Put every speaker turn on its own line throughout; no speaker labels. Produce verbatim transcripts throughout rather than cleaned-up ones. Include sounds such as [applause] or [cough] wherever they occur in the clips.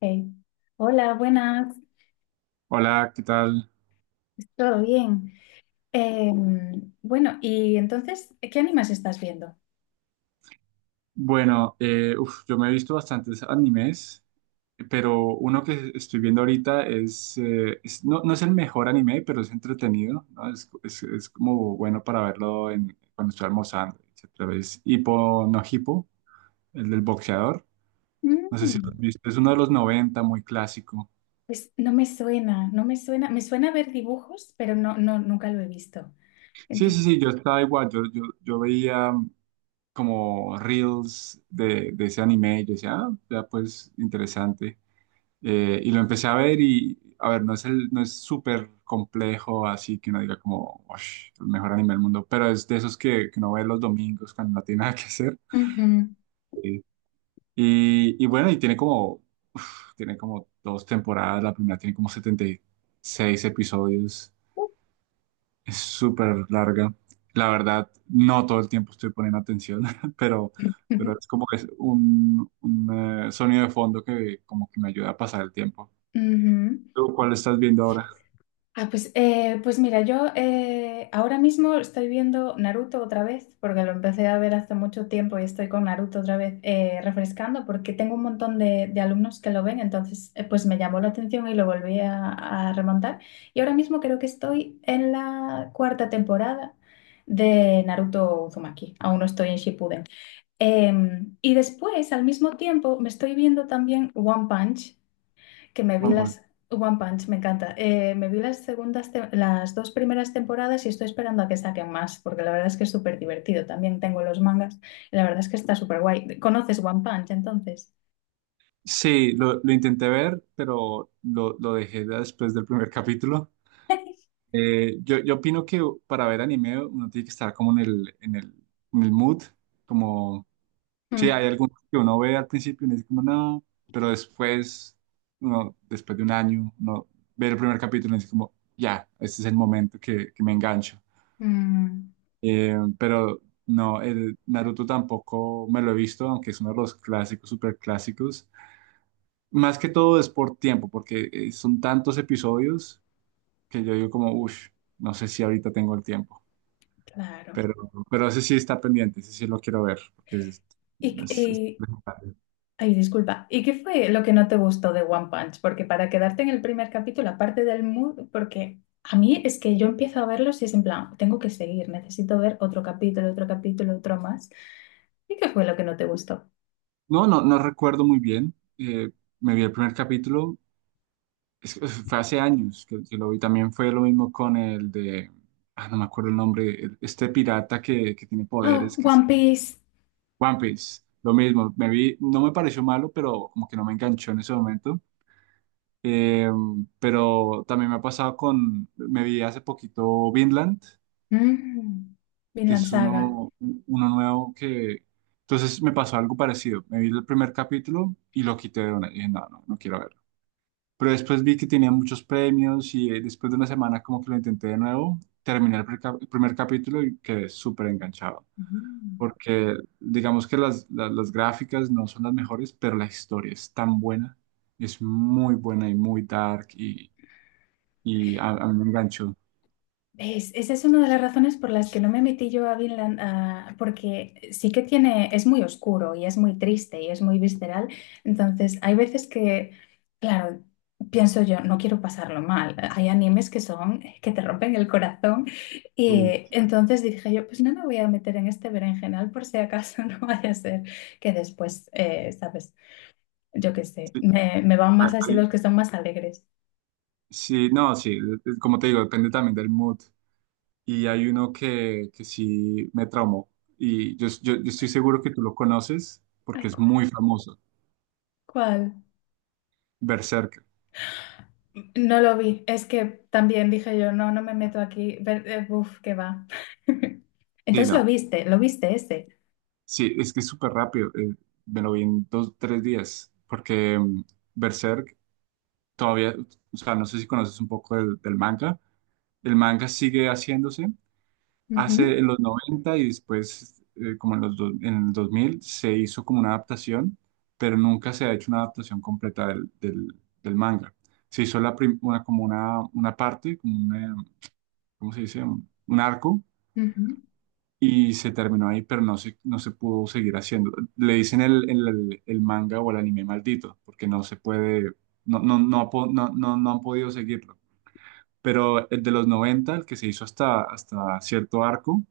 Hey. Hola, buenas.
Hola, ¿qué tal?
¿Todo bien? Em, bueno, y entonces, ¿qué animas estás viendo?
Bueno, eh, uf, yo me he visto bastantes animes, pero uno que estoy viendo ahorita es, eh, es- no, no es el mejor anime, pero es entretenido, ¿no? Es, es- es como bueno para verlo en, cuando estoy almorzando, etcétera. Es Hippo no Hippo, el del boxeador. No sé si lo has
Mm,
visto, es uno de los noventa, muy clásico.
pues no me suena, no me suena. Me suena ver dibujos, pero no, no, nunca lo he visto.
Sí,
Ento-
sí, sí, yo estaba igual, yo, yo, yo veía mm, como reels de, de ese anime y yo decía, ah, ya pues interesante. Eh, y lo empecé a ver y, a ver, no es el, no es súper complejo, así que uno diga como, "Ush, el mejor anime del mundo, pero es de esos que, que uno ve los domingos cuando no tiene [laughs] nada que hacer. Sí. Y, y bueno, y tiene como, uf, tiene como dos temporadas, la primera tiene como setenta y seis episodios, es súper larga. La verdad, no todo el tiempo estoy poniendo atención, [laughs] pero,
Ujú,
pero
[laughs]
es como que es un, un eh, sonido de fondo que como que me ayuda a pasar el tiempo.
ujú.
¿Tú cuál estás viendo ahora?
Ah, pues, eh, pues mira, yo eh, ahora mismo estoy viendo Naruto otra vez, porque lo empecé a ver hace mucho tiempo y estoy con Naruto otra vez eh, refrescando, porque tengo un montón de, de alumnos que lo ven, entonces eh, pues me llamó la atención y lo volví a, a remontar. Y ahora mismo creo que estoy en la cuarta temporada de Naruto Uzumaki, aún no estoy en Shippuden. Em, y después, al mismo tiempo, me estoy viendo también One Punch que me vi
One Punch.
las... One Punch, me encanta. Eh, me vi las segundas, te- las dos primeras temporadas y estoy esperando a que saquen más, porque la verdad es que es súper divertido. También tengo los mangas y la verdad es que está súper guay. ¿Conoces One Punch entonces?
Sí, lo, lo intenté ver, pero lo, lo dejé después del primer [laughs] capítulo.
[laughs]
Eh, yo, yo opino que para ver anime uno tiene que estar como en el, en el, en el mood, como, sí, hay
Mm,
algunos que uno ve al principio y uno dice como, no, pero después, uno, después de un año, uno ve el primer capítulo y dice como, ya, este es el momento que, que me engancho.
mm,
Eh, pero no, el Naruto tampoco me lo he visto, aunque es uno de los clásicos, super clásicos. Más que todo es por tiempo, porque eh, son tantos episodios que yo digo como, uff, no sé si ahorita tengo el tiempo,
claro.
pero, pero ese sí está pendiente, ese sí lo quiero ver. Porque es-
Y, qué-
es- es-
y- Ay, disculpa. ¿Y qué fue lo que no te gustó de One Punch? Porque para quedarte en el primer capítulo, aparte del mood, porque a mí es que yo empiezo a verlos y es en plan, tengo que seguir, necesito ver otro capítulo, otro capítulo, otro más. ¿Y qué fue lo que no te gustó?
No, no, no recuerdo muy bien, eh, me vi el primer capítulo, es- es- fue hace años que, que lo vi. También fue lo mismo con el de, ah, no me acuerdo el nombre, el- este pirata que, que tiene
Oh,
poderes, que es
One Piece.
One Piece. Lo mismo, me vi, no me pareció malo, pero como que no me enganchó en ese momento. Eh, pero también me ha pasado con, me vi hace poquito Vinland,
Mm,
que
Vinland
es
Saga.
uno, uno nuevo que... Entonces me pasó algo parecido. Me vi el primer capítulo y lo quité de una. Y dije, no, no, no quiero verlo. Pero después vi que tenía muchos premios y, eh, después de una semana, como que lo intenté de nuevo, terminé el, pre- el primer capítulo y quedé súper enganchado.
Mm.
Porque digamos que las, las, las gráficas no son las mejores, pero la historia es tan buena, es muy buena y muy dark y a, a mí me enganchó.
¿Ves? Esa es una de las razones por las que no me metí yo a Vinland, ah, porque sí que tiene, es muy oscuro y es muy triste y es muy visceral. Entonces, hay veces que, claro, pienso yo, no quiero pasarlo mal. Hay animes que son, que te rompen el corazón.
Uy.
Y entonces dije yo, pues no me voy a meter en este berenjenal por si acaso [laughs] no vaya a ser que después, eh, ¿sabes? Yo qué sé,
Sí,
me, me van
hay-
más así los
hay-
que son más alegres.
sí, no, sí, es- como te digo, depende también del mood. Y hay uno que, que sí me traumó. Y yo, yo, yo estoy seguro que tú lo conoces porque
Ay,
es
¿cuál?
muy famoso.
¿Cuál?
Berserk.
No lo vi, es que también dije yo, no, no me meto aquí, Ver- eh, uf, qué va. [laughs]
Sí,
Entonces lo
no.
viste, lo viste ese.
Sí, es que es súper rápido. Eh, me lo vi en dos, tres días. Porque mm, Berserk todavía, o sea, no sé si conoces un poco del, del manga. El manga sigue haciéndose. Hace en
Ujú,
los noventa y después, eh, como en los do- en el dos mil, se hizo como una adaptación, pero nunca se ha hecho una adaptación completa del, del- del manga. Se hizo la prim- una, como una, una parte, como una-, ¿cómo se dice? Un, un arco,
ujú.
y se terminó ahí, pero no se, no se pudo seguir haciendo. Le dicen el, el- el manga o el anime maldito, porque no se puede, no, no, no, ha po- no, no, no han podido seguirlo. Pero el de los noventa, el que se hizo hasta, hasta cierto arco,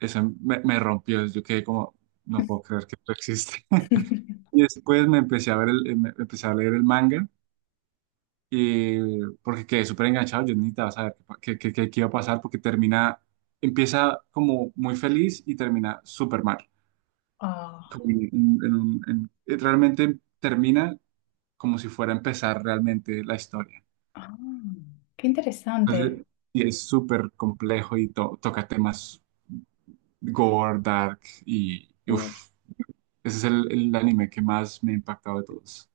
esa me, me rompió. Yo quedé como, no puedo creer que esto existe. [laughs] Y después me empecé a ver el, em- empecé a leer el manga, y, porque quedé súper enganchado, yo necesitaba saber qué, qué, qué- qué iba a pasar, porque termina, empieza como muy feliz y termina súper mal.
Ah,
Como en- en- en un- en- eh, realmente termina como si fuera a empezar realmente la historia.
ah, qué interesante.
Entonces, y es súper complejo y to- toca temas gore, dark y. uff Ese es el, el anime que más me ha impactado de todos.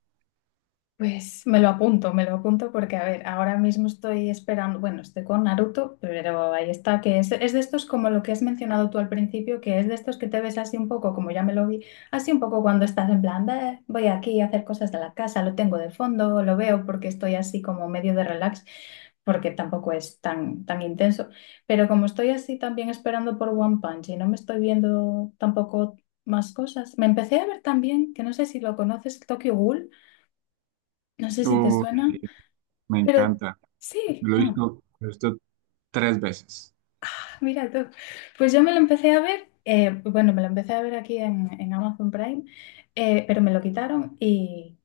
Pues me lo apunto, me lo apunto porque, a ver, ahora mismo estoy esperando, bueno, estoy con Naruto, pero ahí está, que es, es de estos como lo que has mencionado tú al principio, que es de estos que te ves así un poco, como ya me lo vi, así un poco cuando estás en plan, "Bah, voy aquí a hacer cosas de la casa, lo tengo de fondo, lo veo porque estoy así como medio de relax, porque tampoco es tan, tan intenso, pero como estoy así también esperando por One Punch y no me estoy viendo tampoco más cosas, me empecé a ver también, que no sé si lo conoces, Tokyo Ghoul. No sé si te
Uy,
suena,
me
pero
encanta.
sí.
Lo he
Ah,
visto, lo he visto tres veces.
mira tú. Pues yo me lo empecé a ver, eh, bueno, me lo empecé a ver aquí en, en Amazon Prime, eh, pero me lo quitaron y,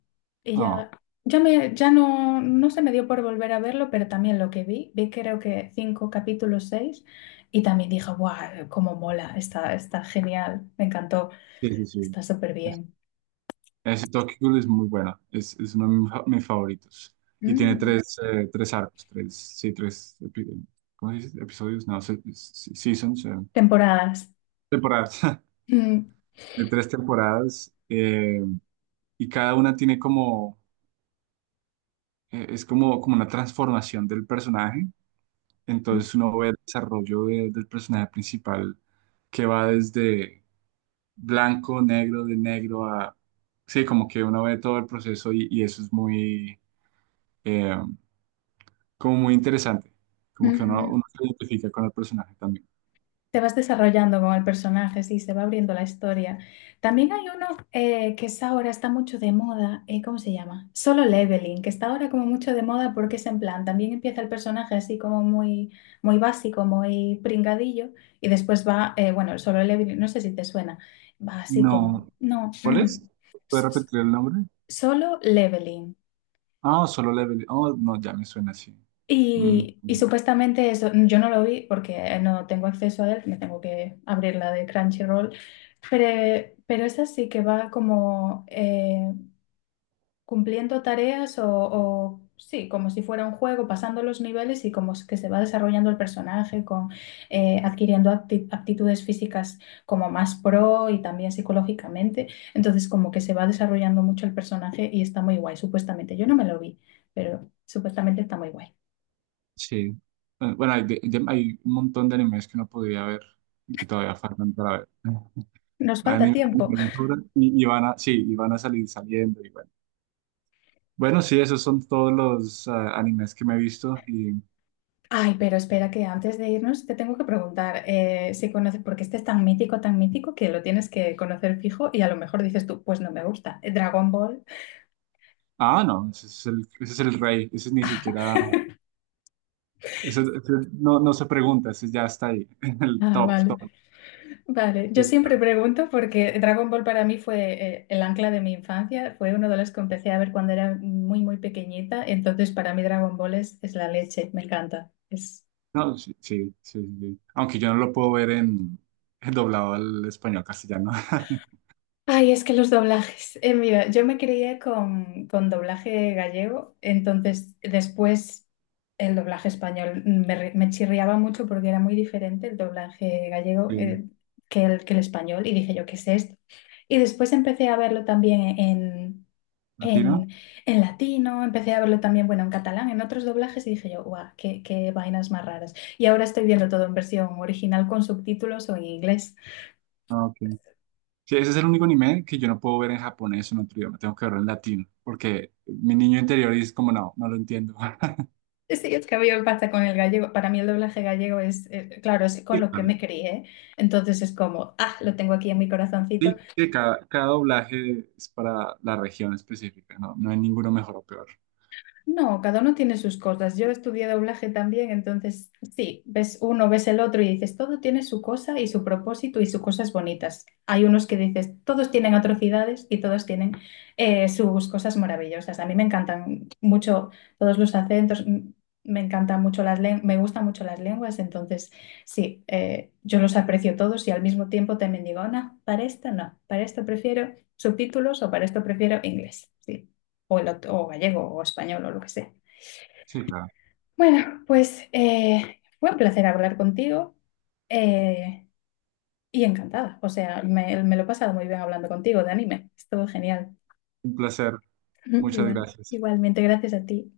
y ya,
Oh,
ya, me, ya no, no se me dio por volver a verlo, pero también lo que vi, vi creo que cinco capítulos, seis, y también dije, ¡guau! ¡Cómo mola! Está, está genial, me encantó,
sí, sí, sí.
está súper bien.
Ese Tokyo Ghoul es muy bueno. Es, es uno de mis fa- mis favoritos. Y tiene
Mm,
tres, eh, tres arcos, tres, sí, tres, epi- ¿cómo se dice? Episodios, no, se- se- seasons, eh,
temporadas.
temporadas. [laughs]
Mm,
De tres temporadas. Eh, y cada una tiene como, eh, es como, como una transformación del personaje. Entonces uno ve el desarrollo de- del personaje principal, que va desde blanco, negro, de negro a... Sí, como que uno ve todo el proceso, y y eso es muy, eh, como muy interesante. Como que uno,
ujú.
uno se identifica con el personaje también.
Te vas desarrollando con el personaje, sí, se va abriendo la historia. También hay uno eh, que es ahora está mucho de moda, eh, ¿cómo se llama? Solo Leveling, que está ahora como mucho de moda porque es en plan, también empieza el personaje así como muy, muy básico, muy pringadillo, y después va, eh, bueno, el Solo Leveling, no sé si te suena, va así como,
No,
no,
¿cuál
mm,
es? ¿Puedes
s- s-
repetir el nombre?
Solo Leveling.
Ah, no, solo Level. Oh, no, ya me suena así. Mm,
Y, y supuestamente eso, yo no lo vi porque no tengo acceso a él, me tengo que abrir la de Crunchyroll, pero, pero esa sí que va como eh, cumpliendo tareas o, o sí, como si fuera un juego, pasando los niveles y como que se va desarrollando el personaje, con, eh, adquiriendo acti- aptitudes físicas como más pro y también psicológicamente. Entonces como que se va desarrollando mucho el personaje y está muy guay, supuestamente. Yo no me lo vi, pero supuestamente está muy guay.
sí. Bueno, hay, de- de- hay un montón de animes que no podía ver y que todavía faltan para ver.
Nos
Van
falta
en
tiempo.
van en aventura y, y van a, sí, y van a salir saliendo y bueno. Bueno, sí, esos son todos los ah, animes que me he visto y...
Ay, pero espera que antes de irnos te tengo que preguntar eh, si conoces, porque este es tan mítico, tan mítico que lo tienes que conocer fijo y a lo mejor dices tú, pues no me gusta. Eh, Dragon Ball.
Ah, no, ese es el, ese es el rey, ese ni siquiera, ese- ese no, no se pregunta, ese ya está ahí, [laughs] en el
Ah,
top,
vale,
top.
vale. Yo
Sí.
siempre pregunto porque Dragon Ball para mí fue eh, el ancla de mi infancia, fue uno de los que empecé a ver cuando era muy, muy pequeñita, entonces para mí Dragon Ball es, es la leche, me encanta. Es
No, sí, sí, sí, sí. Aunque yo no lo puedo ver en, en doblado al español castellano. [laughs]
ay, es que los doblajes. Eh, mira, yo me crié con, con doblaje gallego, entonces después el doblaje español me, re- me chirriaba mucho porque era muy diferente el doblaje gallego
Sí.
eh, que el, que el español y dije yo, ¿qué es esto? Y después empecé a verlo también en,
¿Latino?
en, en latino, empecé a verlo también, bueno, en catalán, en otros doblajes y dije yo, guau, qué, qué vainas más raras. Y ahora estoy viendo todo en versión original con subtítulos o en inglés.
Ah, ok. Sí, ese es el único anime que yo no puedo ver en japonés o en otro idioma. Tengo que verlo en latino, porque mi niño interior es como, no, no lo entiendo. [laughs]
Sí, es que a mí me pasa con el gallego. Para mí el doblaje gallego es, eh, claro, es con
Sí,
lo que
claro.
me crié. Entonces es como, ah, lo tengo aquí en mi corazoncito.
Sí, que cada, cada doblaje es para la región específica, no, no hay ninguno mejor o peor.
No, cada uno tiene sus cosas. Yo estudié doblaje también, entonces sí, ves uno, ves el otro y dices, todo tiene su cosa y su propósito y sus cosas bonitas. Hay unos que dices, todos tienen atrocidades y todos tienen eh, sus cosas maravillosas. A mí me encantan mucho todos los acentos, m- me encantan mucho las lenguas, me gustan mucho las lenguas, entonces sí, eh, yo los aprecio todos y al mismo tiempo también digo, no, para esto no, para esto prefiero subtítulos o para esto prefiero inglés. Sí o, el ot- o gallego o español o lo que sea.
Sí, claro.
Bueno, pues eh, fue un placer hablar contigo eh, y encantada. O sea, me, me lo he pasado muy bien hablando contigo de anime. Estuvo genial.
Un placer.
[laughs]
Muchas
Igual,
gracias.
igualmente, gracias a ti.